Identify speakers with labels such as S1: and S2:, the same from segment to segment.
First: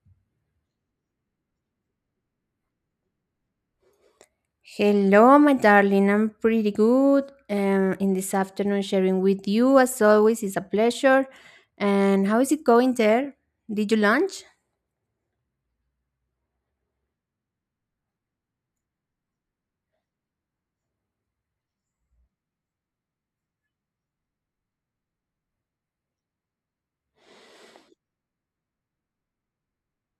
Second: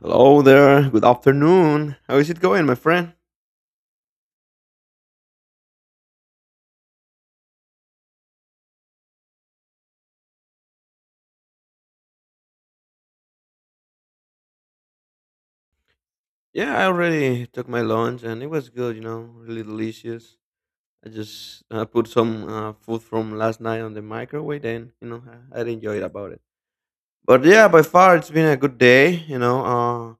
S1: Hello there. Good afternoon. How is it going, my friend?
S2: Hello, my darling. I'm pretty good. In this afternoon, sharing with you as always is a pleasure. And how is it going there? Did you lunch?
S1: Yeah, I already took my lunch and it was good, you know, really delicious. I just put some food from last night on the microwave and I enjoyed about it. But yeah, by far it's been a good day, you know.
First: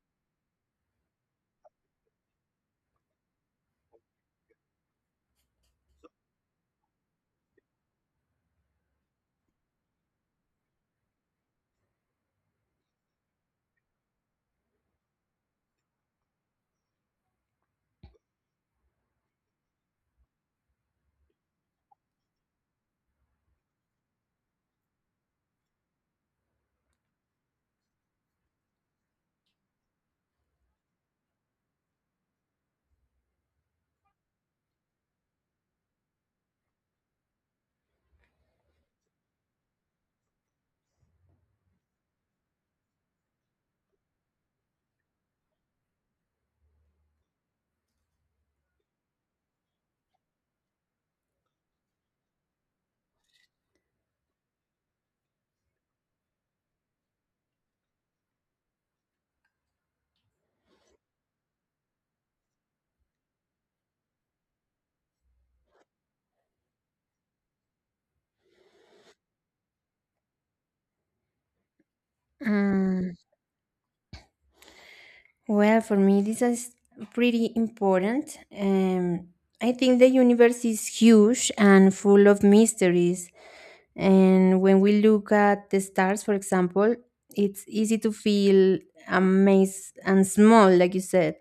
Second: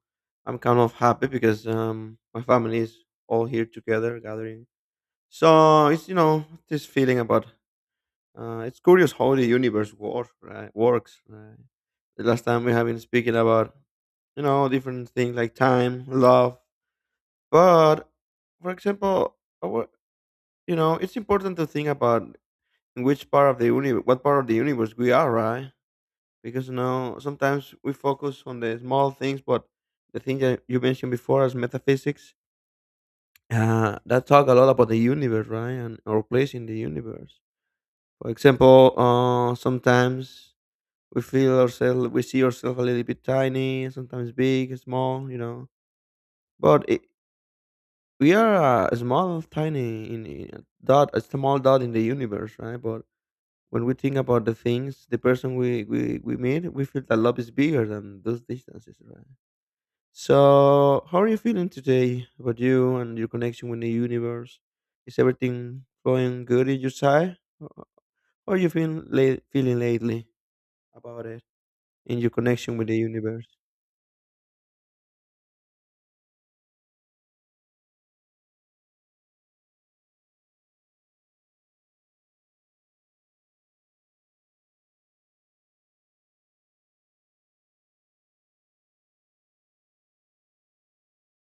S1: I'm kind of happy because my family is all here together gathering. So it's this feeling about it's curious how the universe works, right? Works. Right? The last time we have been speaking about, you know, different things like time, love. But, for example, I wa- you know, it's important to think about in which part of the universe, what part of the universe we are, right? Because, you know, sometimes we focus on the small things, but the thing that you mentioned before as metaphysics, that talk a lot about the universe, right? And our place in the universe. For example, sometimes we feel ourselves, we see ourselves a little bit tiny, sometimes big, small, you know, but it, we are a small tiny in a dot, a small dot in the universe, right? But when we think about the things, the person we meet, we feel that love is bigger than those distances, right? So how are you feeling today about you and your connection with the universe? Is everything going good in your side? How are you feeling lately about it, in your connection with the
S2: Um,
S1: universe?
S2: well, for me, this is pretty important. I think the universe is huge and full of mysteries. And when we look at the stars, for example, it's easy to feel amazed and small, like you said.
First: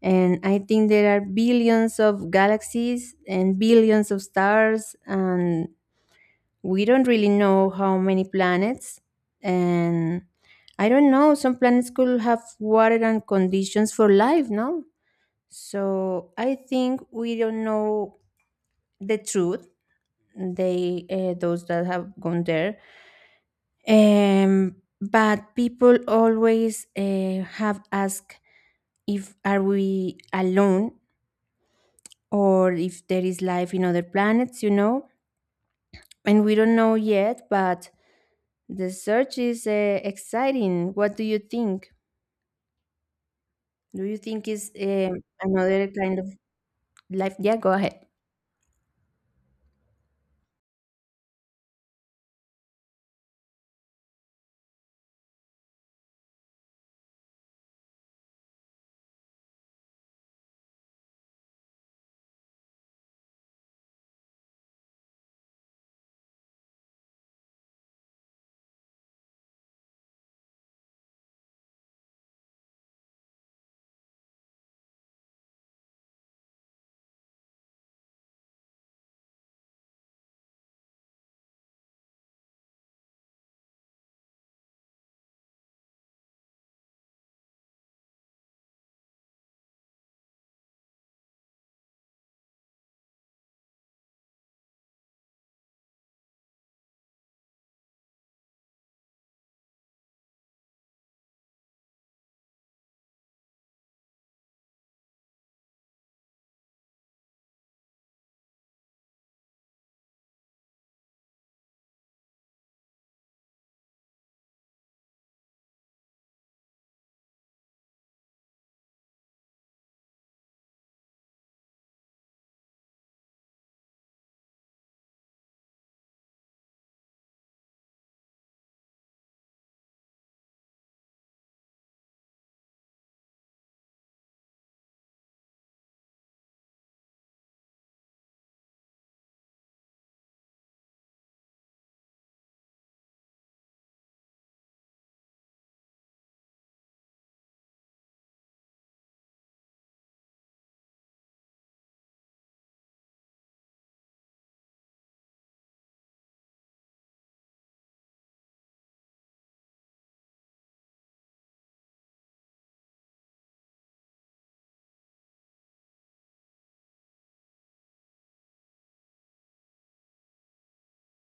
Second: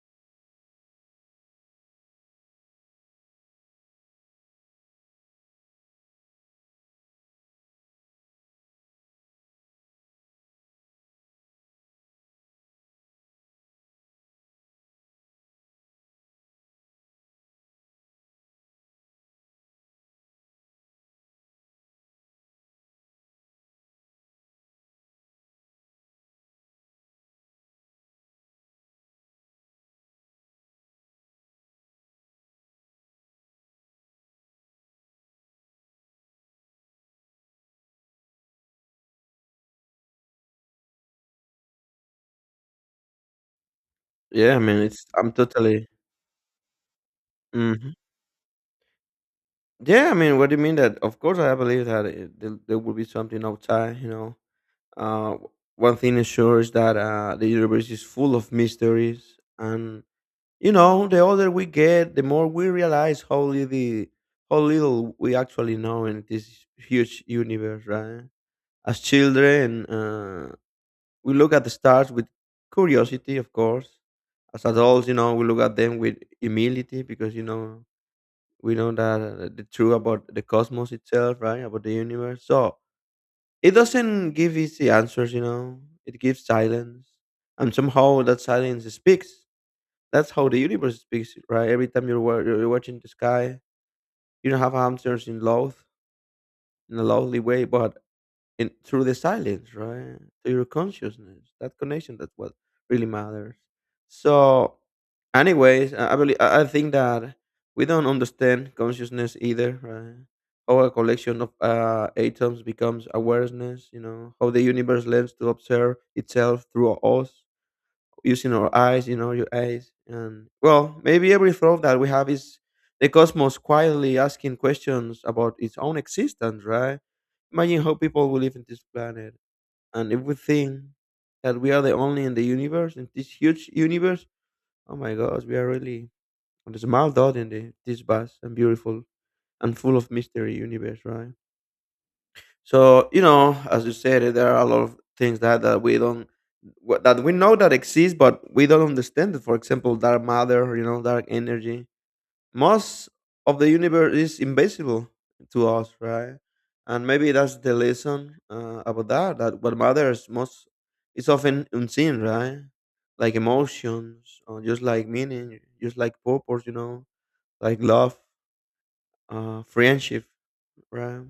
S2: And I think there are billions of galaxies and billions of stars, and we don't really know how many planets. And I don't know, some planets could have water and conditions for life, no? So I think we don't know the truth. Those that have gone there, but people always have asked if are we alone or if there is life in other planets, you know? And we don't know yet, but the search is exciting. What do you think? Do you think
S1: Yeah, I
S2: is
S1: mean, it's I'm
S2: another
S1: totally
S2: kind of life? Yeah, go
S1: mhm.
S2: ahead.
S1: Yeah, I mean, what do you mean that? Of course, I believe that there will be something outside. You know, uh, w- one thing is sure is that the universe is full of mysteries, and you know, the older we get, the more we realize how little we actually know in this huge universe, right? As children, we look at the stars with curiosity, of course. As adults, you know, we look at them with humility because you know we know that the truth about the cosmos itself, right? About the universe. So it doesn't give easy answers, you know. It gives silence, and somehow that silence speaks. That's how the universe speaks, right? Every time you're watching the sky, you don't have answers in love in a lovely way, but and through the silence, right? To your consciousness, that connection, that's what really matters. So, anyways, I believe I think that we don't understand consciousness either, right? How a collection of atoms becomes awareness, you know, how the universe learns to observe itself through us using our eyes, you know, your eyes. And well, maybe every thought that we have is the cosmos quietly asking questions about its own existence, right? Imagine how people will live in this planet. And if we think that we are the only in the universe, in this huge universe, oh my gosh, we are really a small dot in this vast and beautiful and full of mystery universe, right? So you know, as you said, eh, there are a lot of things that we don't that we know that exist, but we don't understand it. For example, dark matter, you know, dark energy. Most of the universe is invisible to us, right? And maybe that's the lesson about that. That what matters most is often unseen, right? Like emotions, or just like meaning, just like purpose, you know, like love, friendship, right?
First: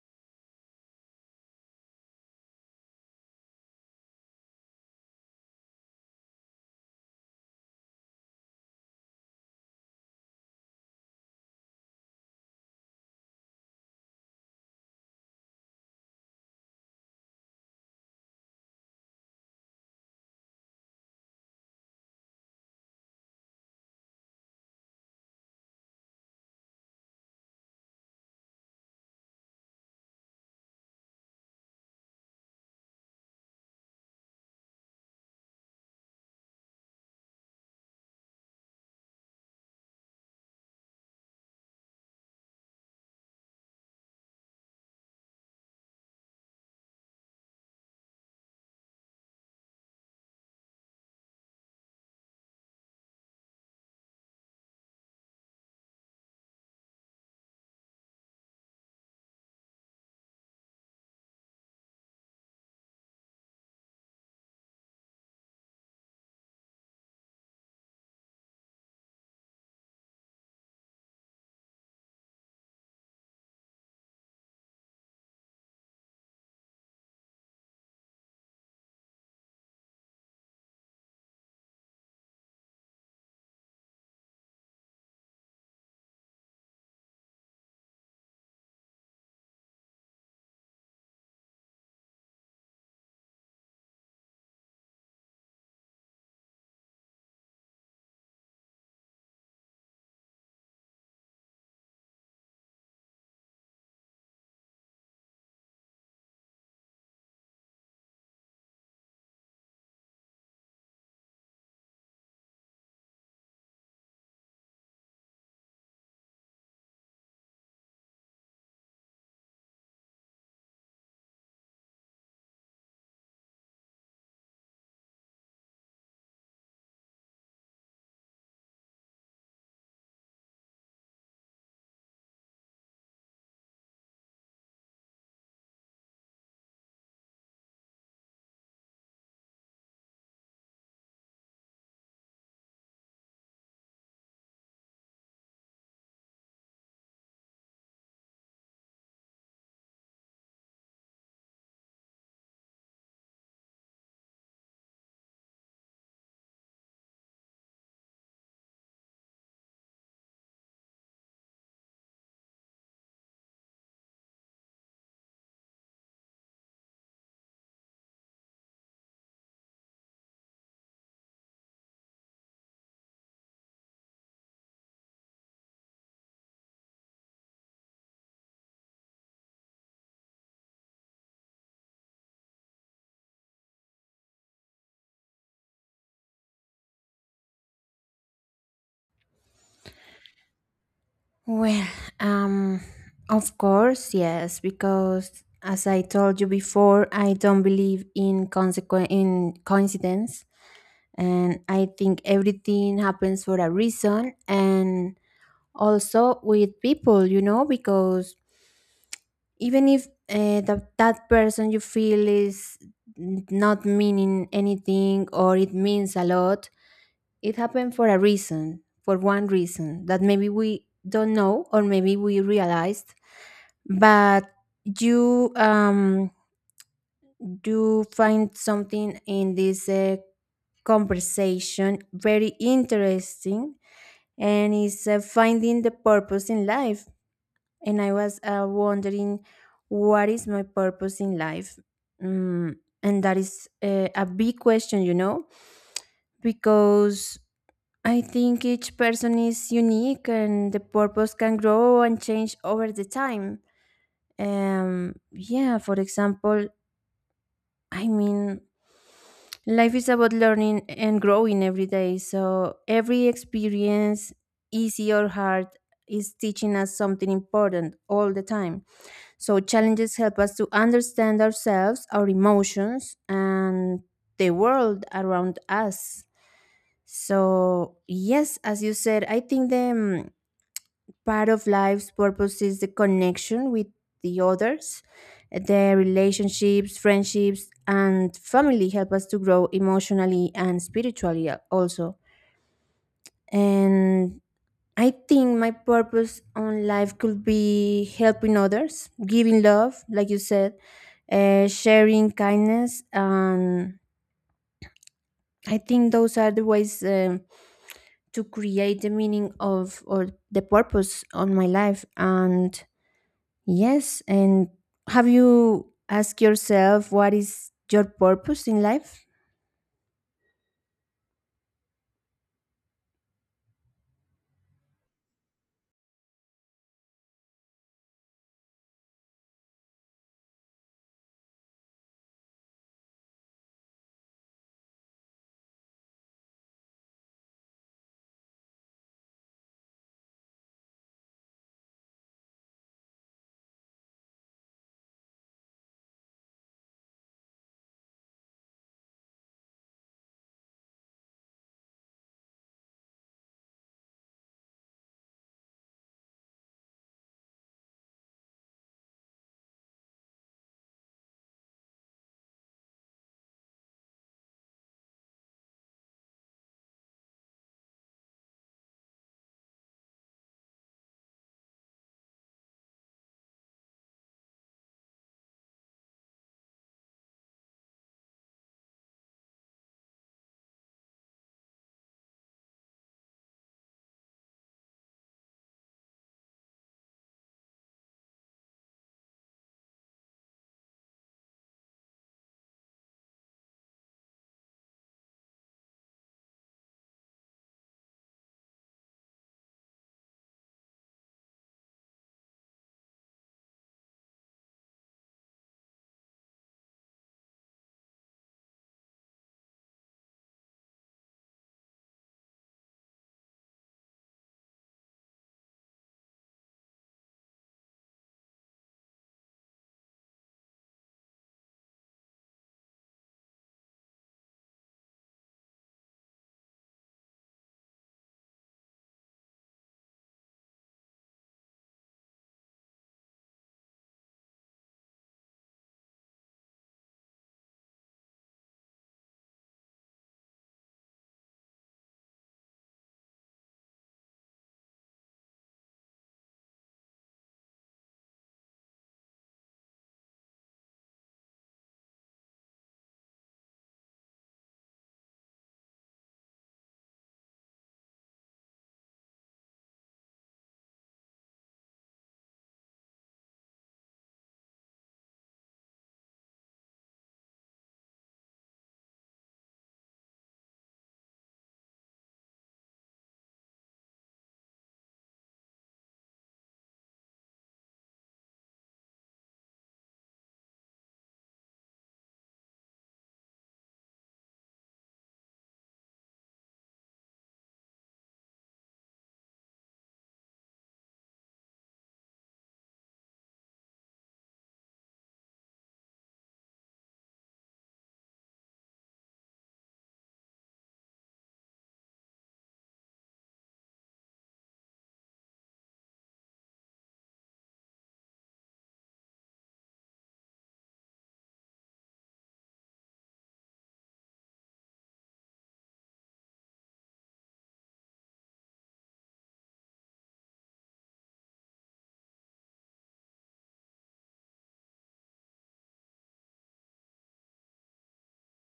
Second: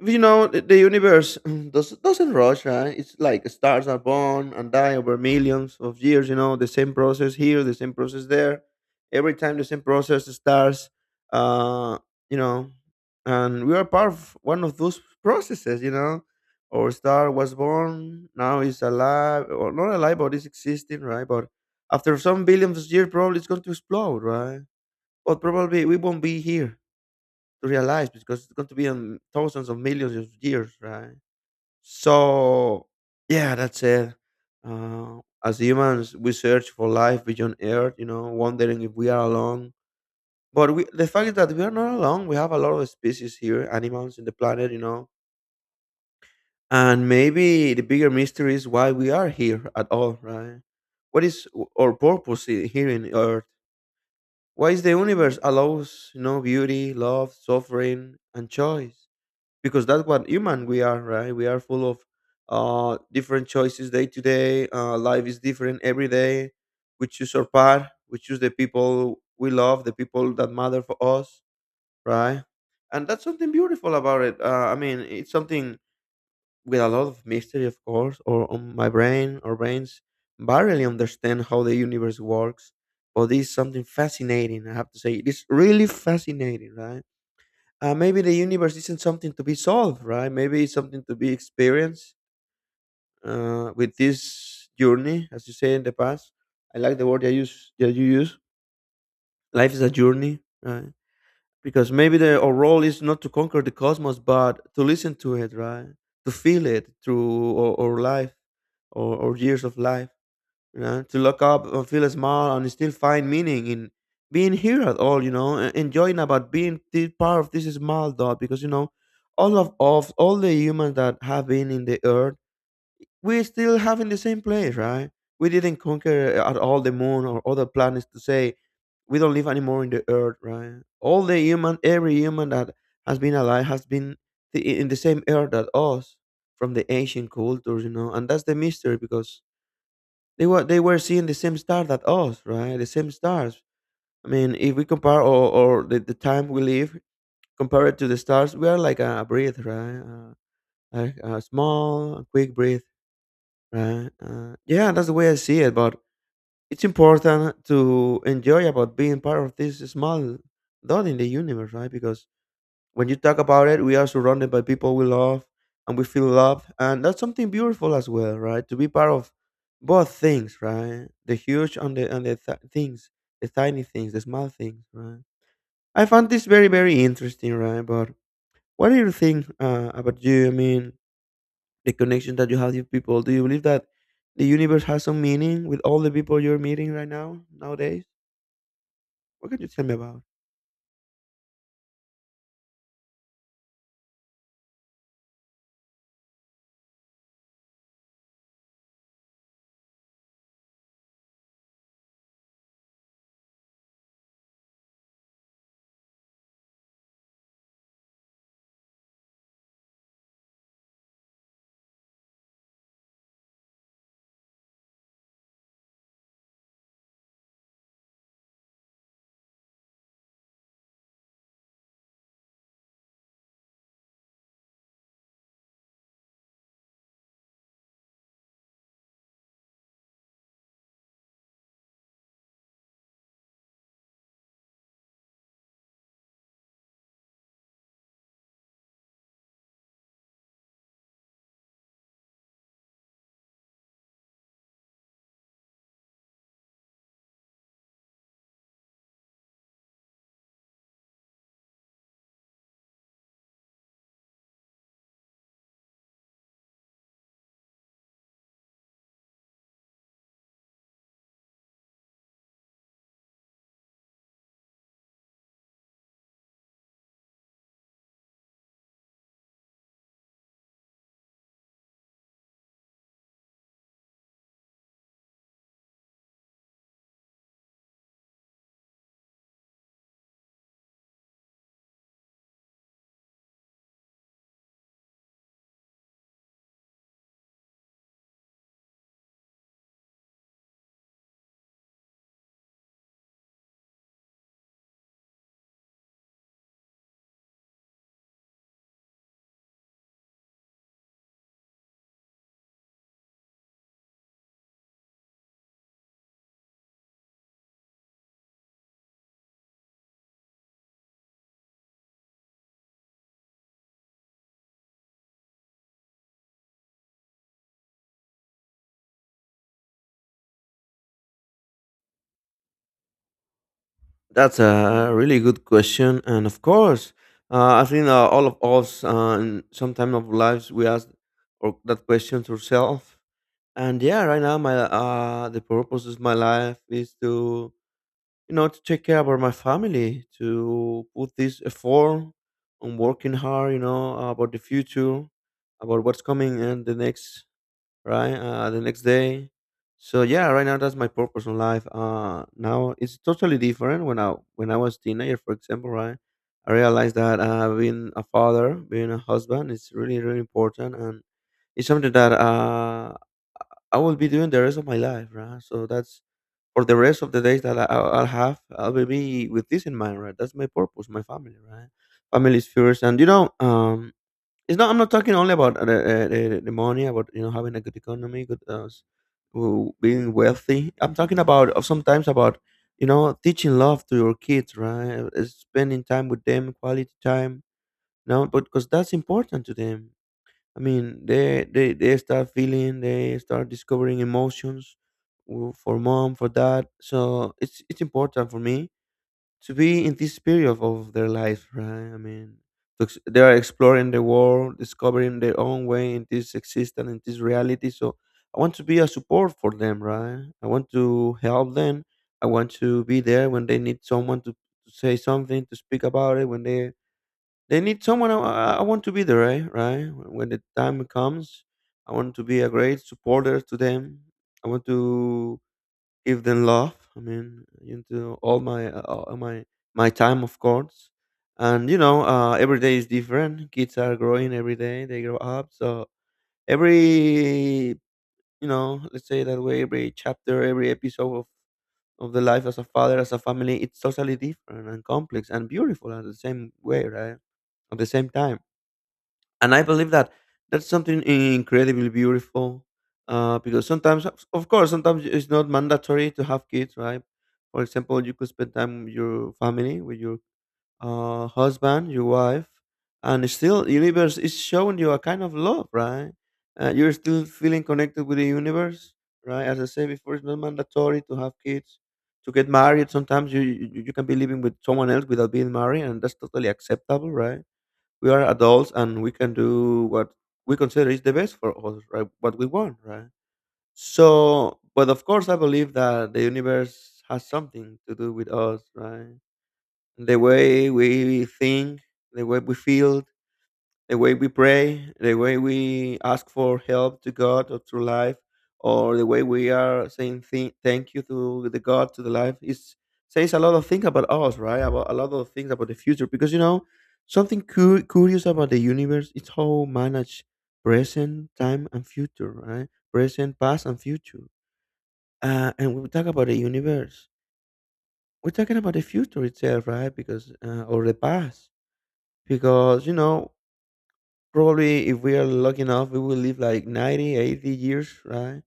S1: You know, the universe doesn't rush, right? It's like stars are born and die over millions of years. You know, the same process here, the same process there, every time the same process starts. uh you know, and we are part of one of those processes, you know. Our star was born, now it's alive or not alive, but it's existing, right? But after some billions of years, probably it's going to explode, right? But probably we won't be here to realize, because it's going to be on thousands of millions of years, right? So, yeah, that's it. As humans, we search for life beyond Earth, you know, wondering if we are alone. But we, the fact is that we are not alone. We have a lot of species here, animals in the planet, you know. And maybe the bigger mystery is why we are here at all, right? What is our purpose here in Earth? Why is the universe allows, you know, beauty, love, suffering, and choice? Because that's what human we are, right? We are full of different choices day to day. Life is different every day. We choose our path, we choose the people we love, the people that matter for us, right? And that's something beautiful about it. I mean, it's something with a lot of mystery, of course, or on my brain or brains barely understand how the universe works. But this is something fascinating, I have to say, it is really fascinating, right? Maybe the universe isn't something to be solved, right? Maybe it's something to be experienced, with this journey, as you say in the past. I like the word that you use. That you use. Life is a journey, right? Because maybe our role is not to conquer the cosmos, but to listen to it, right? To feel it through our life, or years of life, you know, to look up and feel small and still find meaning in being here at all, you know, and enjoying about being the part of this small dot. Because you know, all of all the humans that have been in the earth, we still have in the same place, right? We didn't conquer at all the moon or other planets to say we don't live anymore in the earth, right? All the human, every human that has been alive has been the, in the same earth that us, from the ancient cultures, you know, and that's the mystery because they were seeing the same star that us, right? The same stars. I mean, if we compare or, the time we live compared to the stars, we are like a breath, right? Like a small, quick breath, right? Yeah, that's the way I see it. But it's important to enjoy about being part of this small dot in the universe, right? Because when you talk about it, we are surrounded by people we love and we feel loved. And that's something beautiful as well, right? To be part of both things, right? The huge and the things, the tiny things, the small things, right? I found this very, very interesting, right? But what do you think about you? I mean, the connection that you have with people. Do you believe that the universe has some meaning with all the people you're meeting right now, nowadays? What can you tell me about?
S2: Well, um, of course, yes, because as I told you before, I don't believe in in coincidence, and I think everything happens for a reason, and also with people, you know, because even if that person you feel is not meaning anything or it means a lot, it happened for a reason, for one reason that maybe we don't know or maybe we realized. But you, you find something in this conversation very interesting, and is finding the purpose in life. And I was wondering, what is my purpose in life? Mm, and that is a big question, you know, because I think each person is unique and the purpose can grow and change over the time. Yeah, for example, I mean, life is about learning and growing every day. So every experience, easy or hard, is teaching us something important all the time. So, challenges help us to understand ourselves, our emotions, and the world around us. So, yes, as you said, I think the part of life's purpose is the connection with the others. The relationships, friendships, and family help us to grow emotionally and spiritually, also. And I think my purpose on life could be helping others, giving love, like you said, sharing kindness. And I think those are the ways to create the meaning of or the purpose on my life. And yes, and have you asked yourself what is your purpose in life?
S1: That's a really good question, and of course, I think all of us, in some time of lives, we ask or that question to ourselves. And yeah, right now, my the purpose of my life is to you know to take care about my family, to put this effort on working hard, you know, about the future, about what's coming and the next, right? The next day. So yeah, right now that's my purpose in life. Now it's totally different. When I was teenager, for example, right, I realized that being a father, being a husband, is really really important, and it's something that I will be doing the rest of my life, right? So that's for the rest of the days that I'll have, I will be with this in mind, right? That's my purpose, my family, right? Family is first, and you know, it's not. I'm not talking only about the money, about you know having a good economy, good being wealthy. I'm talking about sometimes about you know teaching love to your kids, right? Spending time with them, quality time. No, but because that's important to them. I mean, they start feeling, they start discovering emotions for mom, for dad. So it's important for me to be in this period of their life, right? I mean, they are exploring the world, discovering their own way in this existence, in this reality. So I want to be a support for them, right? I want to help them. I want to be there when they need someone to say something, to speak about it. When they need someone, I want to be there, right? Right? When the time comes, I want to be a great supporter to them. I want to give them love. I mean, into all my my time, of course. And every day is different. Kids are growing every day; they grow up. So every let's say that way, every chapter, every episode of the life as a father, as a family, it's totally different and complex and beautiful at the same way, right? At the same time, and I believe that that's something incredibly beautiful. Because sometimes, of course, sometimes it's not mandatory to have kids, right? For example, you could spend time with your family, with your husband, your wife, and still, the universe is showing you a kind of love, right? You're still feeling connected with the universe, right? As I said before, it's not mandatory to have kids, to get married. Sometimes you can be living with someone else without being married, and that's totally acceptable, right? We are adults and we can do what we consider is the best for us, right? What we want, right? So, but of course, I believe that the universe has something to do with us, right? The way we think, the way we feel, the way we pray, the way we ask for help to God or through life, or the way we are saying thank you to the God to the life is says a lot of things about us, right? About a lot of things about the future, because you know something curious about the universe is how manage present, time, and future, right? Present, past, and future. And when we talk about the universe, we're talking about the future itself, right? Because or the past, because you know, probably if we are lucky enough, we will live like 90, 80 years, right?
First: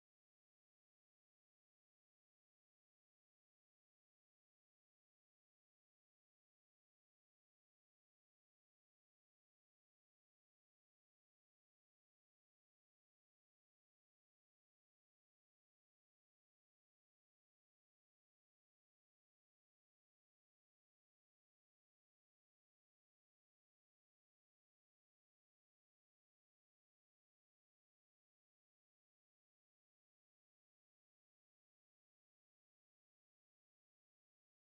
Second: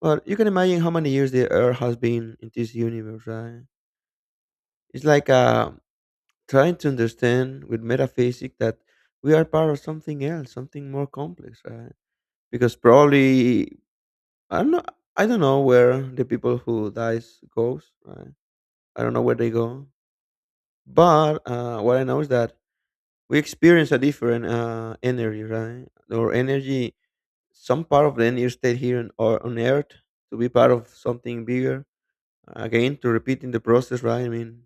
S1: But you can imagine how many years the Earth has been in this universe, right? It's like trying to understand with metaphysics that we are part of something else, something more complex, right? Because probably I don't know, I don't know where the people who dies goes, right? I don't know where they go, but what I know is that we experience a different energy, right? Or energy some part of the year stayed here on, or on earth, to be part of something bigger, again to repeating the process, right? I mean,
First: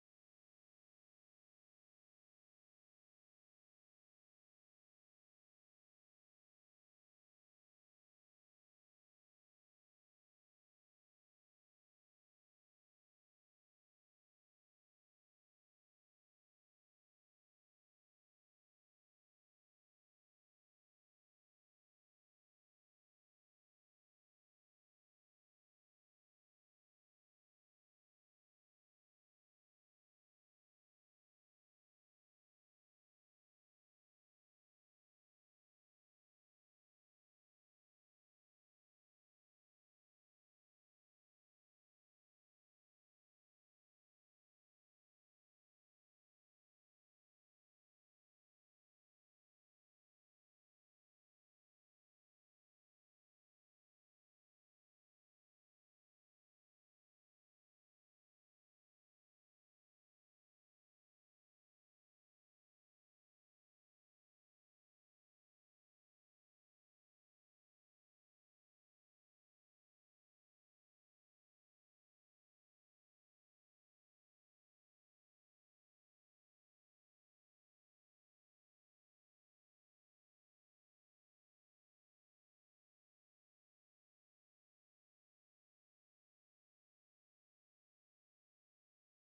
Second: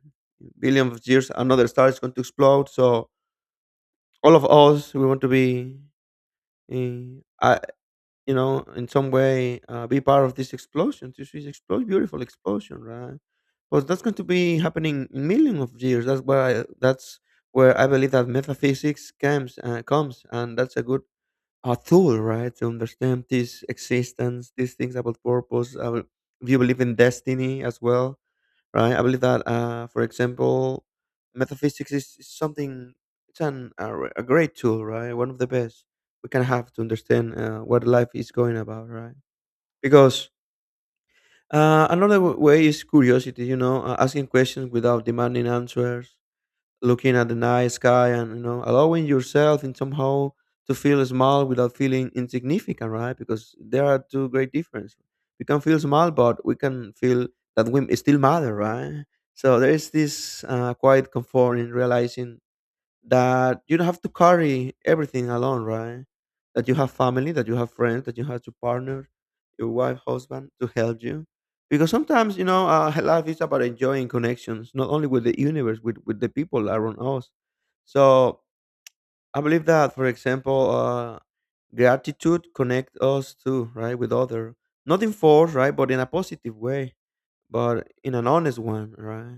S1: billions of years, another star is going to explode. So all of us we want to be in, you know, in some way be part of this explosion, this is explosion, beautiful explosion, right? But that's going to be happening in millions of years. That's where I believe that metaphysics comes and that's a good, a tool, right, to understand this existence, these things about purpose. I will, if you believe in destiny as well, right? I believe that, for example, metaphysics is something. It's a great tool, right? One of the best we can have to understand what life is going about, right? Because another way is curiosity, you know, asking questions without demanding answers, looking at the night sky and you know allowing yourself in somehow to feel small without feeling insignificant, right? Because there are two great differences, we can feel small but we can feel that we still matter, right? So there is this quiet comfort in realizing that you don't have to carry everything alone, right? That you have family, that you have friends, that you have to partner, your wife, husband to help you. Because sometimes, life is about enjoying connections, not only with the universe, with the people around us. So I believe that, for example, gratitude connect us too, right, with other, not in force, right, but in a positive way, but in an honest one, right?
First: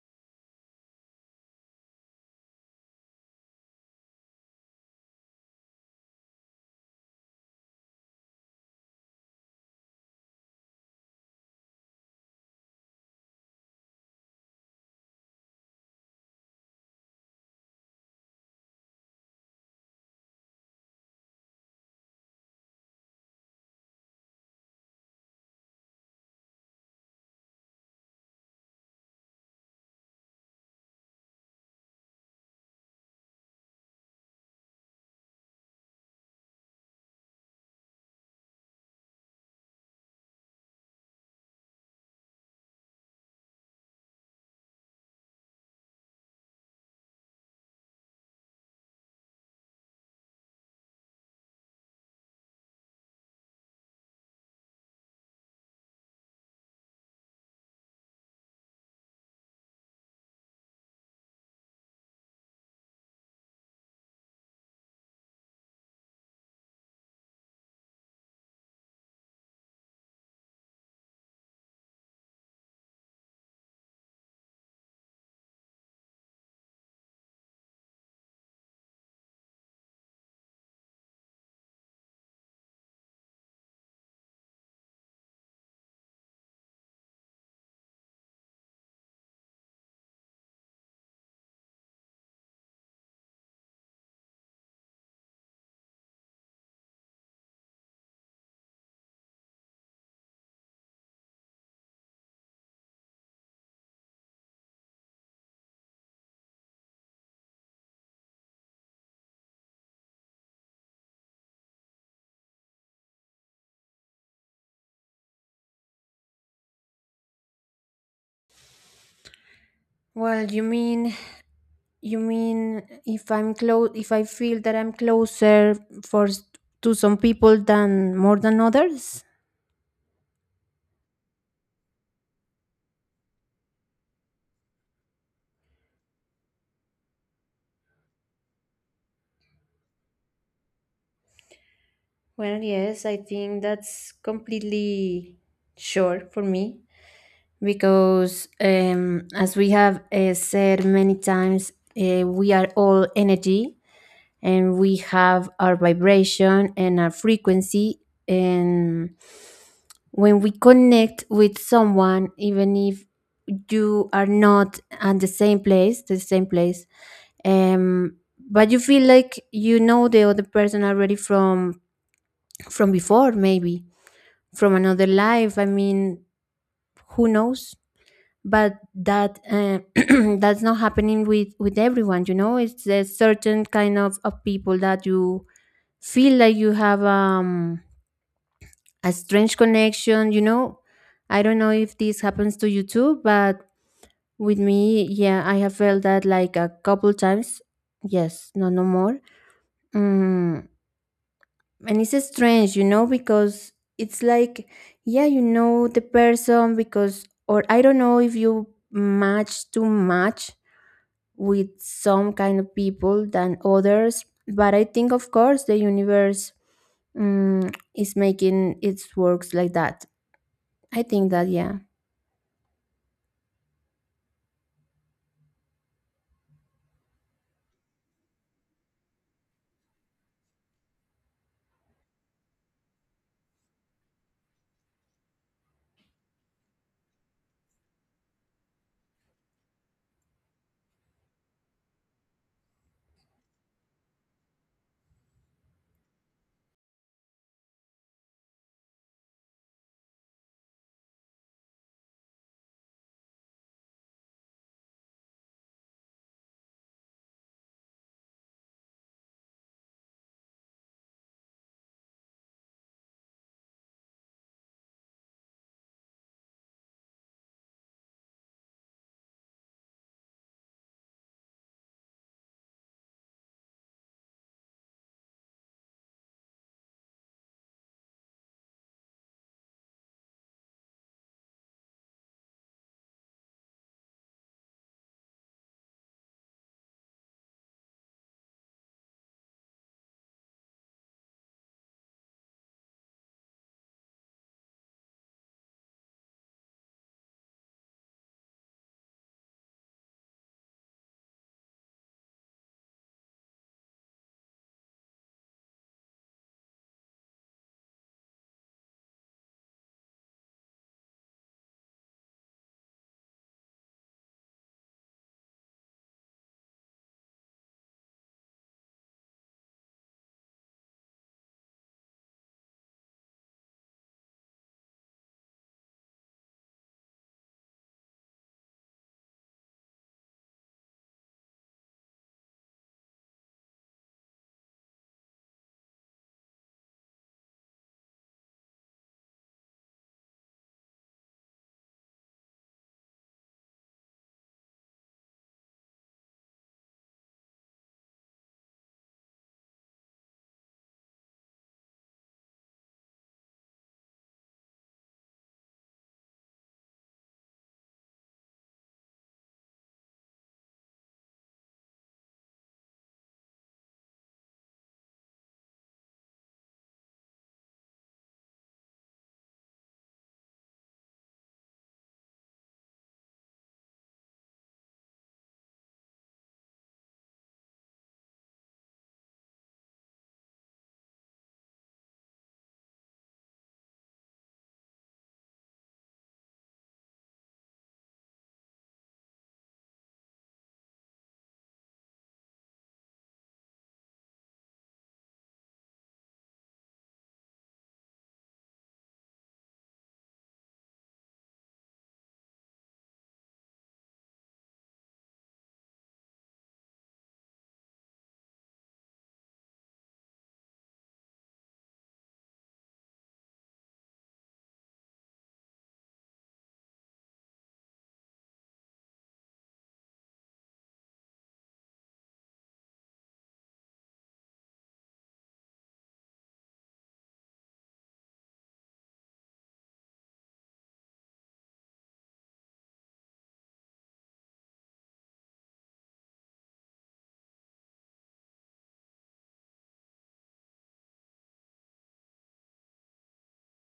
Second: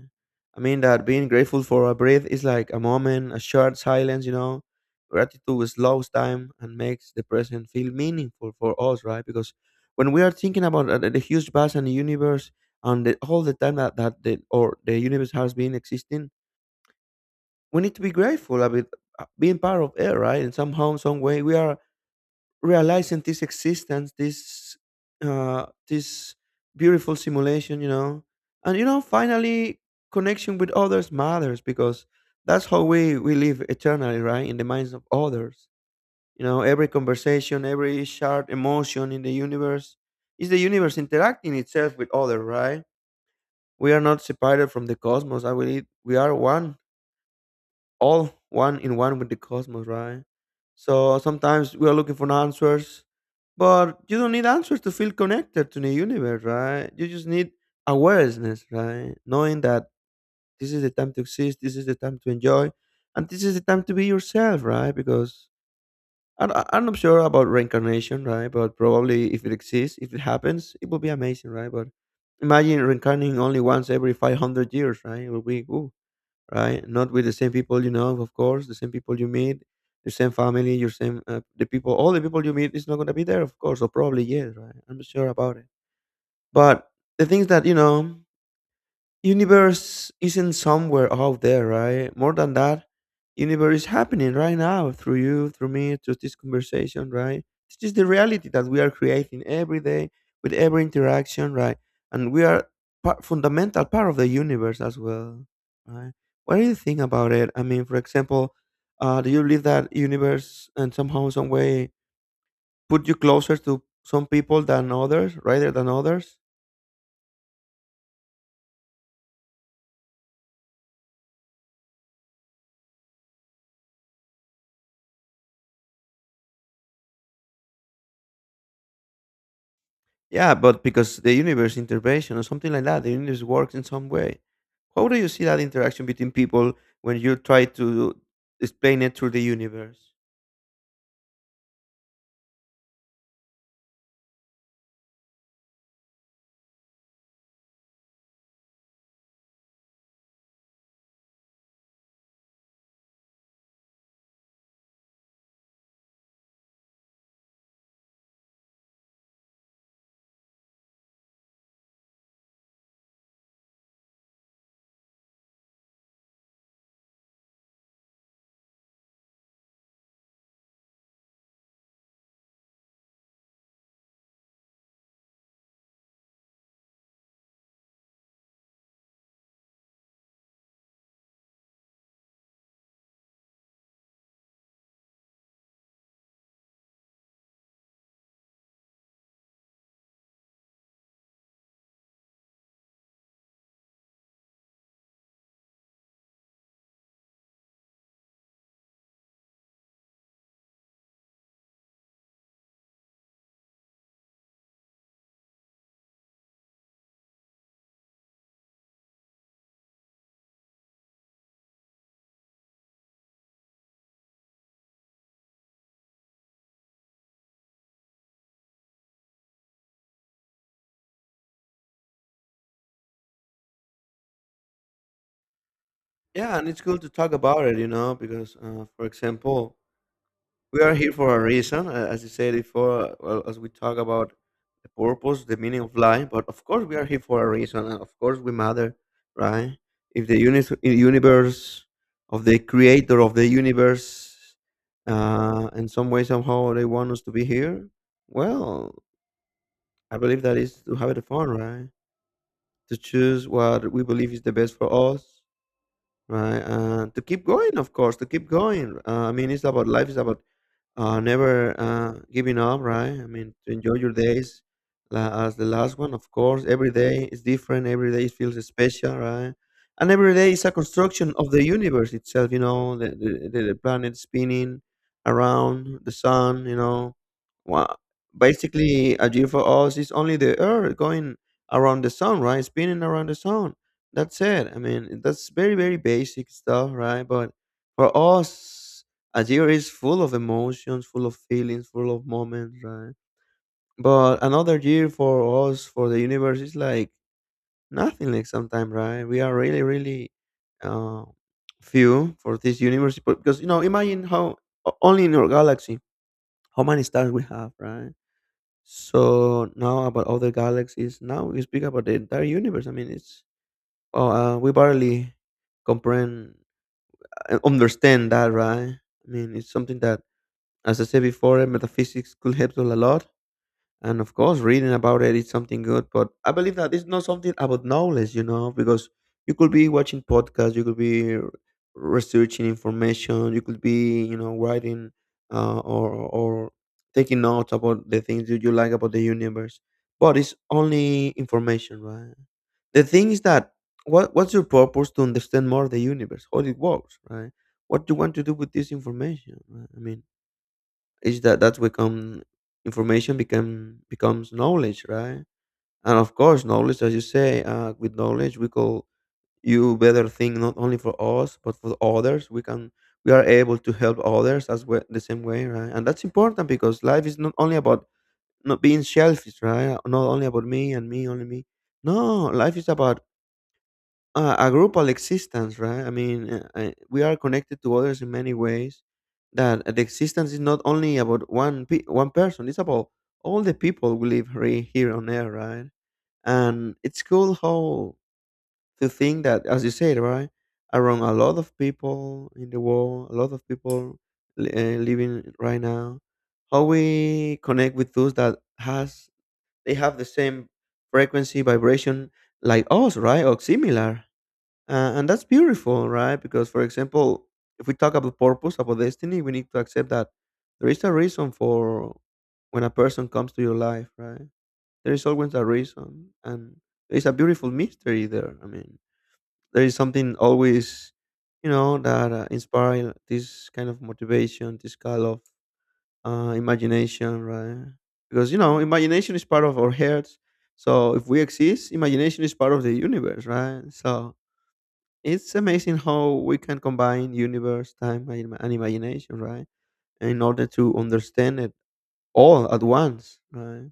S1: I mean that being grateful for a breath is like a moment, a short silence, you know. Gratitude slows time and makes the present feel meaningful for us, right? Because when we are thinking about the huge vast and the universe and the, all the time that, that the or the universe has been existing, we need to be grateful about being part of it, right? And somehow, some way, we are realizing this existence, this this beautiful simulation, you know, and you know, finally connection with others matters because that's how we live eternally, right? In the minds of others, you know, every conversation, every shared emotion in the universe is the universe interacting itself with others, right? We are not separated from the cosmos. I believe we are one, all one in one with the cosmos, right? So sometimes we are looking for answers, but you don't need answers to feel connected to the universe, right? You just need awareness, right? Knowing that this is the time to exist, this is the time to enjoy, and this is the time to be yourself, right? Because I'm not sure about reincarnation, right? But probably if it exists, if it happens, it will be amazing, right? But imagine reincarnating only once every 500 years, right? It will be, ooh, right? Not with the same people, you know, of course, the same people you meet, the same family, your same the people, all the people you meet is not gonna be there, of course, or probably yes, right? I'm not sure about it. But the things that you know universe isn't somewhere out there, right? More than that, universe is happening right now through you, through me, through this conversation, right? It's just the reality that we are creating every day with every interaction, right? And we are part, fundamental part of the universe as well, right? What do you think about it? I mean, for example, do you believe that universe and somehow, some way, put you closer to some people than others, rather than others?
S2: Well, you mean, you mean if I'm close, if I feel that I'm closer for s- to some people than more than others?
S1: Yeah, but because the universe intervention or something like that, the universe works in some way. How do you see that interaction between people when you try to explain it through the universe?
S2: Well, yes, I think that's completely sure for me because, as we have said many times, we are all energy, and we have our vibration and our frequency. And when we connect with someone, even if you are not at the same place, um but you feel like you know the other person already from before, maybe from another life, I mean, who knows. But that that's not happening with everyone, you know. It's a certain kind of people that you feel like you have a strange connection, you know. I don't know if this happens to you too, but with me, yeah, I have felt that like a couple times. Yes, no, no more. Mm, and it's strange, you know, because it's like, yeah, you know the person because, or I don't know if you match too much with some kind of people than others. But I think of course the universe, is making its works like that. I think that, yeah.
S1: Yeah, and it's good to talk about it, you know, because, for example, we are here for a reason, as you said before, well, as we talk about the purpose, the meaning of life. But of course, we are here for a reason, and of course, we matter, right? If the universe of the creator of the universe, in some way, somehow, they want us to be here, well, I believe that is to have the fun, right? To choose what we believe is the best for us, right? And to keep going, of course, to keep going. I mean, it's about life, it's about never giving up, right? I mean, to enjoy your days as the last one, of course. Every day is different. Every day feels special, right? And every day is a construction of the universe itself, you know, the planet spinning around the sun, you know. Well, basically, a year for us is only the earth going around the sun, right? Spinning around the sun. That's it. I mean, that's very, very basic stuff, right? But for us, a year is full of emotions, full of feelings, full of moments, right? But another year for us, for the universe, is like nothing. Like sometimes, right? We are really, really uh, few for this universe but- because you know, imagine how only in our galaxy how many stars we have, right? So now about other galaxies. Now we speak about the entire universe. I mean, it's oh, we barely comprehend, understand that, right? I mean, it's something that as I said before, eh, metaphysics could help us a lot. And of course, reading about it is something good. But I believe that it's not something about knowledge, you know, because you could be watching podcasts, you could be researching information, you could be, you know, writing or taking notes about the things that you like about the universe. But it's only information, right? The thing is that what's your purpose to understand more the universe, how it works, right? What do you want to do with this information, right? I mean, is that that become information become becomes knowledge, right? And of course, knowledge, as you say, with knowledge we call you better thing, not only for us but for others. We can we are able to help others as well the same way, right? And that's important, because life is not only about not being selfish, right? Not only about me and me, only me. No, life is about a grupal existence, right? I mean, we are connected to others in many ways. That the existence is not only about one person; it's about all the people we here on Earth, right? And it's cool how to think that, as you said, right, around a lot of people in the world, a lot of people living right now, how we connect with those that has they have the same frequency, vibration, like us, right, or similar. And that's beautiful, right? Because, for example, if we talk about purpose, about destiny, we need to accept that there is a reason for when a person comes to your life, right? There is always a reason, and there is a beautiful mystery there. I mean, there is something always, you know, that inspire this kind of motivation, this kind of imagination, right? Because you know, imagination is part of our hearts. So if we exist, imagination is part of the universe, right? So it's amazing how we can combine universe, time, and imagination, right? In order to understand it all at once, right?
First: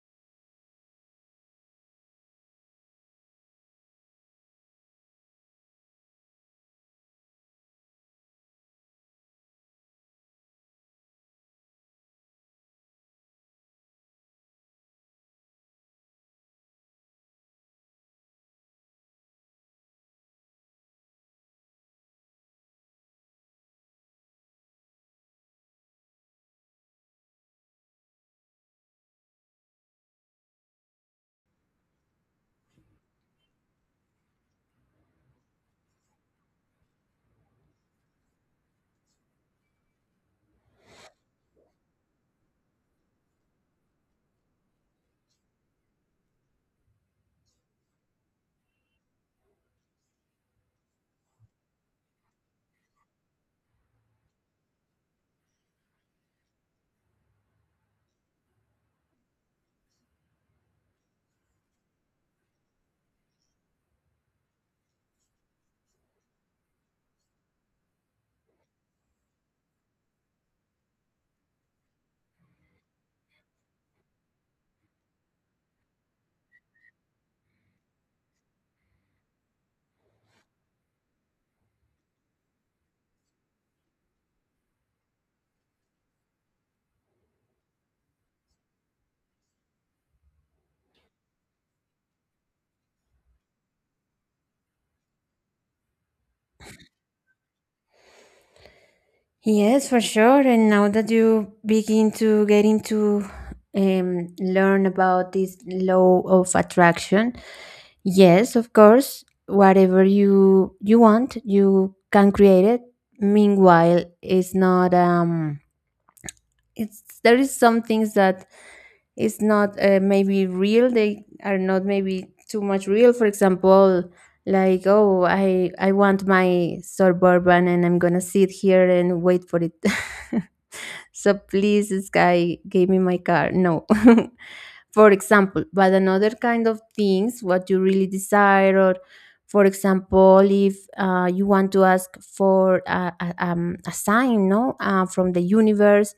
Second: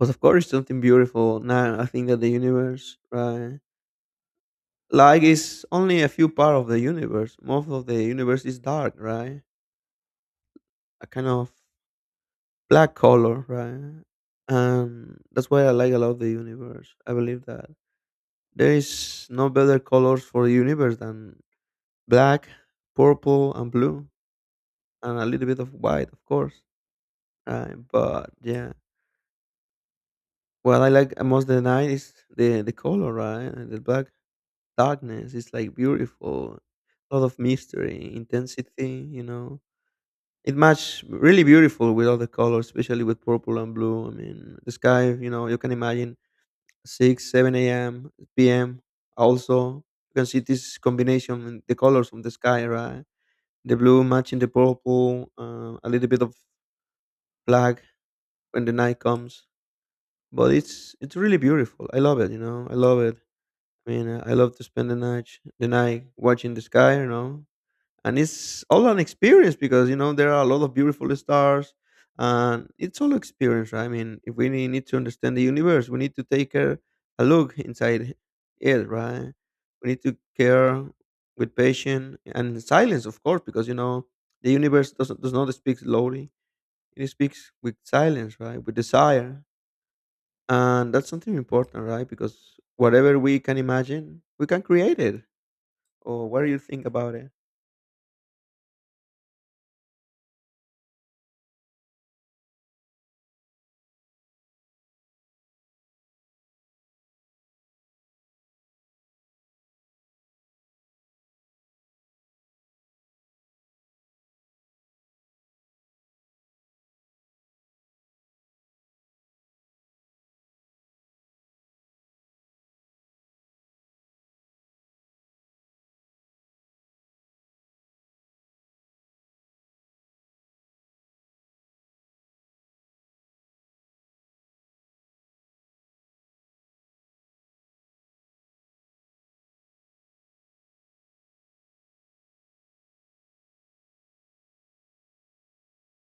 S1: But of course, something beautiful. Now, I think that the universe, right, light is only a few part of the universe. Most of the universe is dark, right? A kind of black color, right? And that's why I like a lot the universe. I believe that there is no better colors for the universe than black, purple, and blue, and a little bit of white, of course. Right, but yeah, what I like most the night is the color, right? And the black darkness is like beautiful, a lot of mystery, intensity. You know, it match really beautiful with all the colors, especially with purple and blue. I mean, the sky. You know, you can imagine six, seven a.m., p.m. Also, you can see this combination in the colors from the sky, right? The blue matching the purple, a little bit of black when the night comes, but it's really beautiful. I love it. You know, I love it. I mean, I love to spend the night watching the sky. You know, and it's all an experience, because you know there are a lot of beautiful stars, and it's all experience. Right? I mean, if we need to understand the universe, we need to take a look inside it. Right? We need to care with patience and in silence, of course, because you know the universe doesn't does not speak slowly. It speaks with silence, right? With desire, and that's something important, right? Because whatever we can imagine, we can create it. Or what do you think about it?
S2: Yes, for sure. And now that you begin to get into learn about this law of attraction. Yes, of course, whatever you want, you can create it. Meanwhile, it's not it's there is some things that it's not maybe real, they are not maybe too much real. For example, like, oh, I want my suburban and I'm gonna sit here and wait for it. So please, this guy gave me my car. No. For example, but another kind of things, what you really desire, or for example, if you want to ask for a sign, no, from the universe,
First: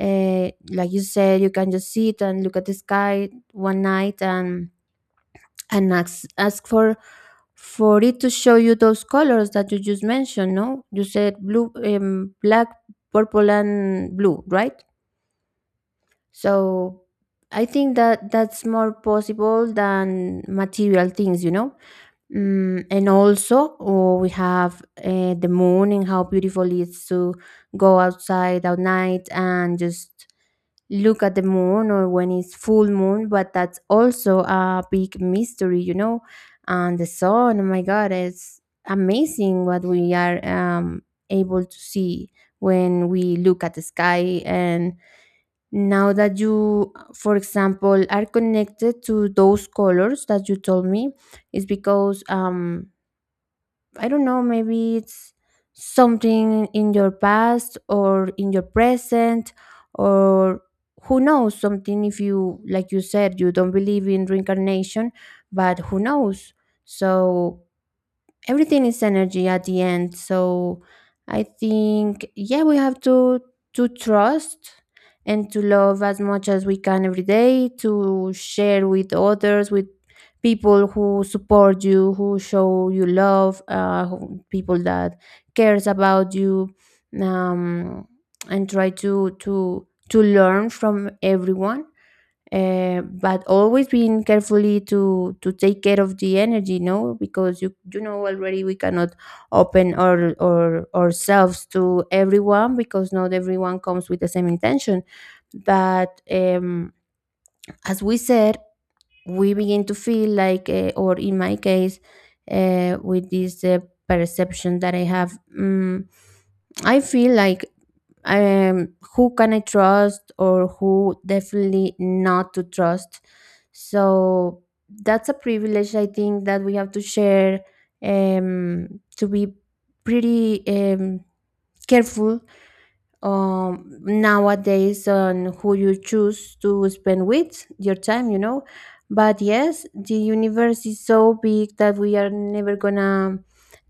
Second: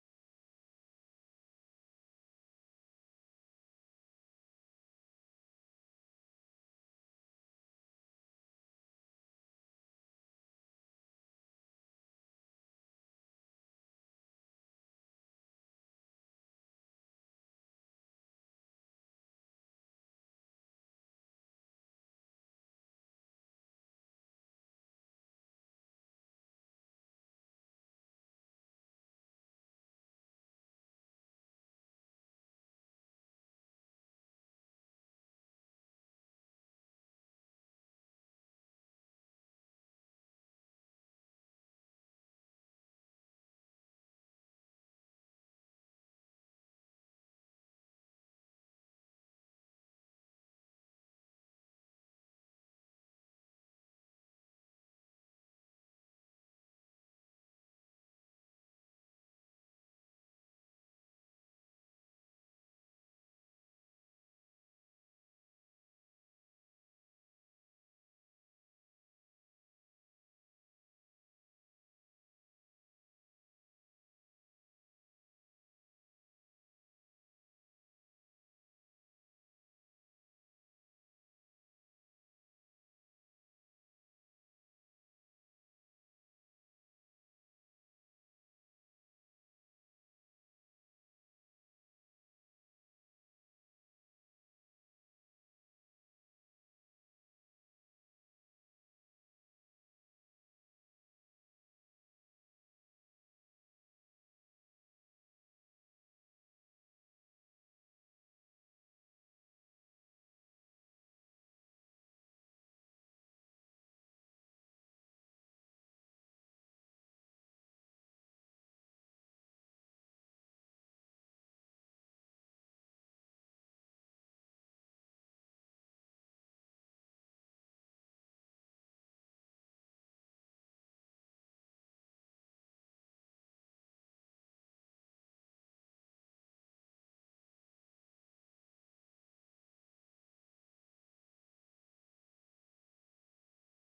S2: like you said, you can just sit and look at the sky one night and and ask for it to show you those colors that you just mentioned. No, you said blue, black, purple, and blue, right? So I think that that's more possible than material things, you know. Mm, and also, oh, we have the moon, and how beautiful it is to go outside at night and just look at the moon, or when it's full moon. But that's also a big mystery, you know. And the sun, oh my God, it's amazing what we are able to see when we look at the sky. And now that you, for example, are connected to those colors that you told me, is because, I don't know, maybe it's something in your past or in your present, or who knows. Something, if you, like you said, you don't believe in reincarnation, but who knows. So everything is energy at the end. So I think, yeah, we have to trust and to love as much as we can every day, to share with others, with people who support you, who show you love, people that cares about you. um, and try to to learn from everyone, but always being carefully to take care of the energy. No, because you know already, we cannot open our ourselves to everyone because not everyone comes with the same intention. But as we said, we begin to feel like, or in my case, with this perception that I have, mm, I feel like, who can I trust, or who definitely not to trust. So that's a privilege, I think, that we have to share, to be pretty careful nowadays on who you choose to spend with your time, you know. But yes, the universe is so big that we are never gonna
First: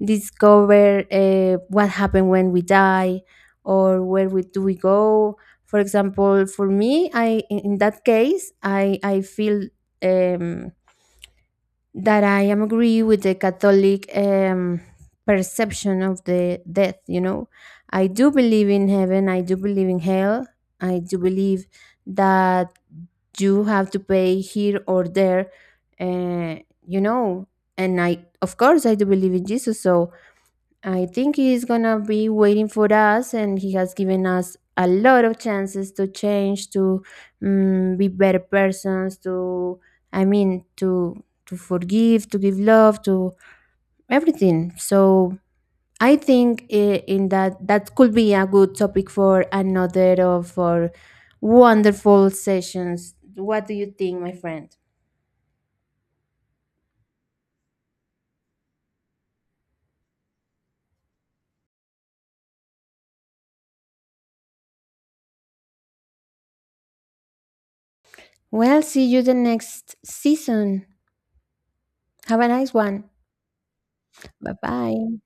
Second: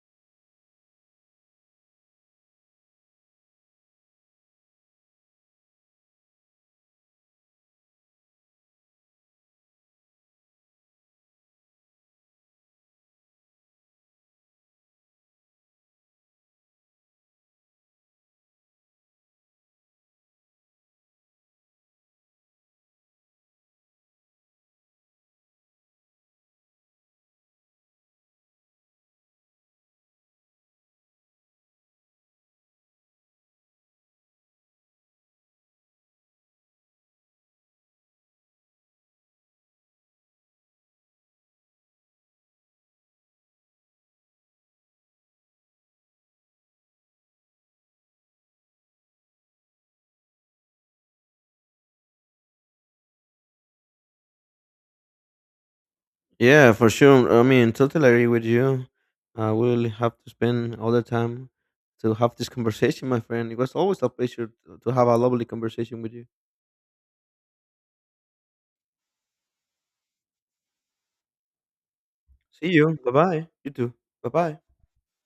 S2: discover what happened when we die, or where we do we go. For example, for me, I in that case, I feel. Um, that I am agree with the Catholic perception of the death. You know, I do believe in heaven. I do believe in hell. I do believe that you have to pay here or there. Uh, you know, and I, of course, I do believe in Jesus. So I think he's gonna be waiting for us, and he has given us a lot of chances to change, to be better persons, to, I mean, to forgive, to give love, to everything. So I think, in that, that could be a good topic for another of our wonderful sessions. What do you think, my friend?
S1: Yeah, for sure. I mean, totally agree with you. I will have to spend all the time to have this conversation, my friend. It was always a pleasure to have a lovely conversation with you.
S2: Well, see you the next season. Have a
S1: See
S2: nice
S1: you.
S2: one.
S1: Bye bye. You too. Bye
S2: Bye
S1: bye.
S2: bye.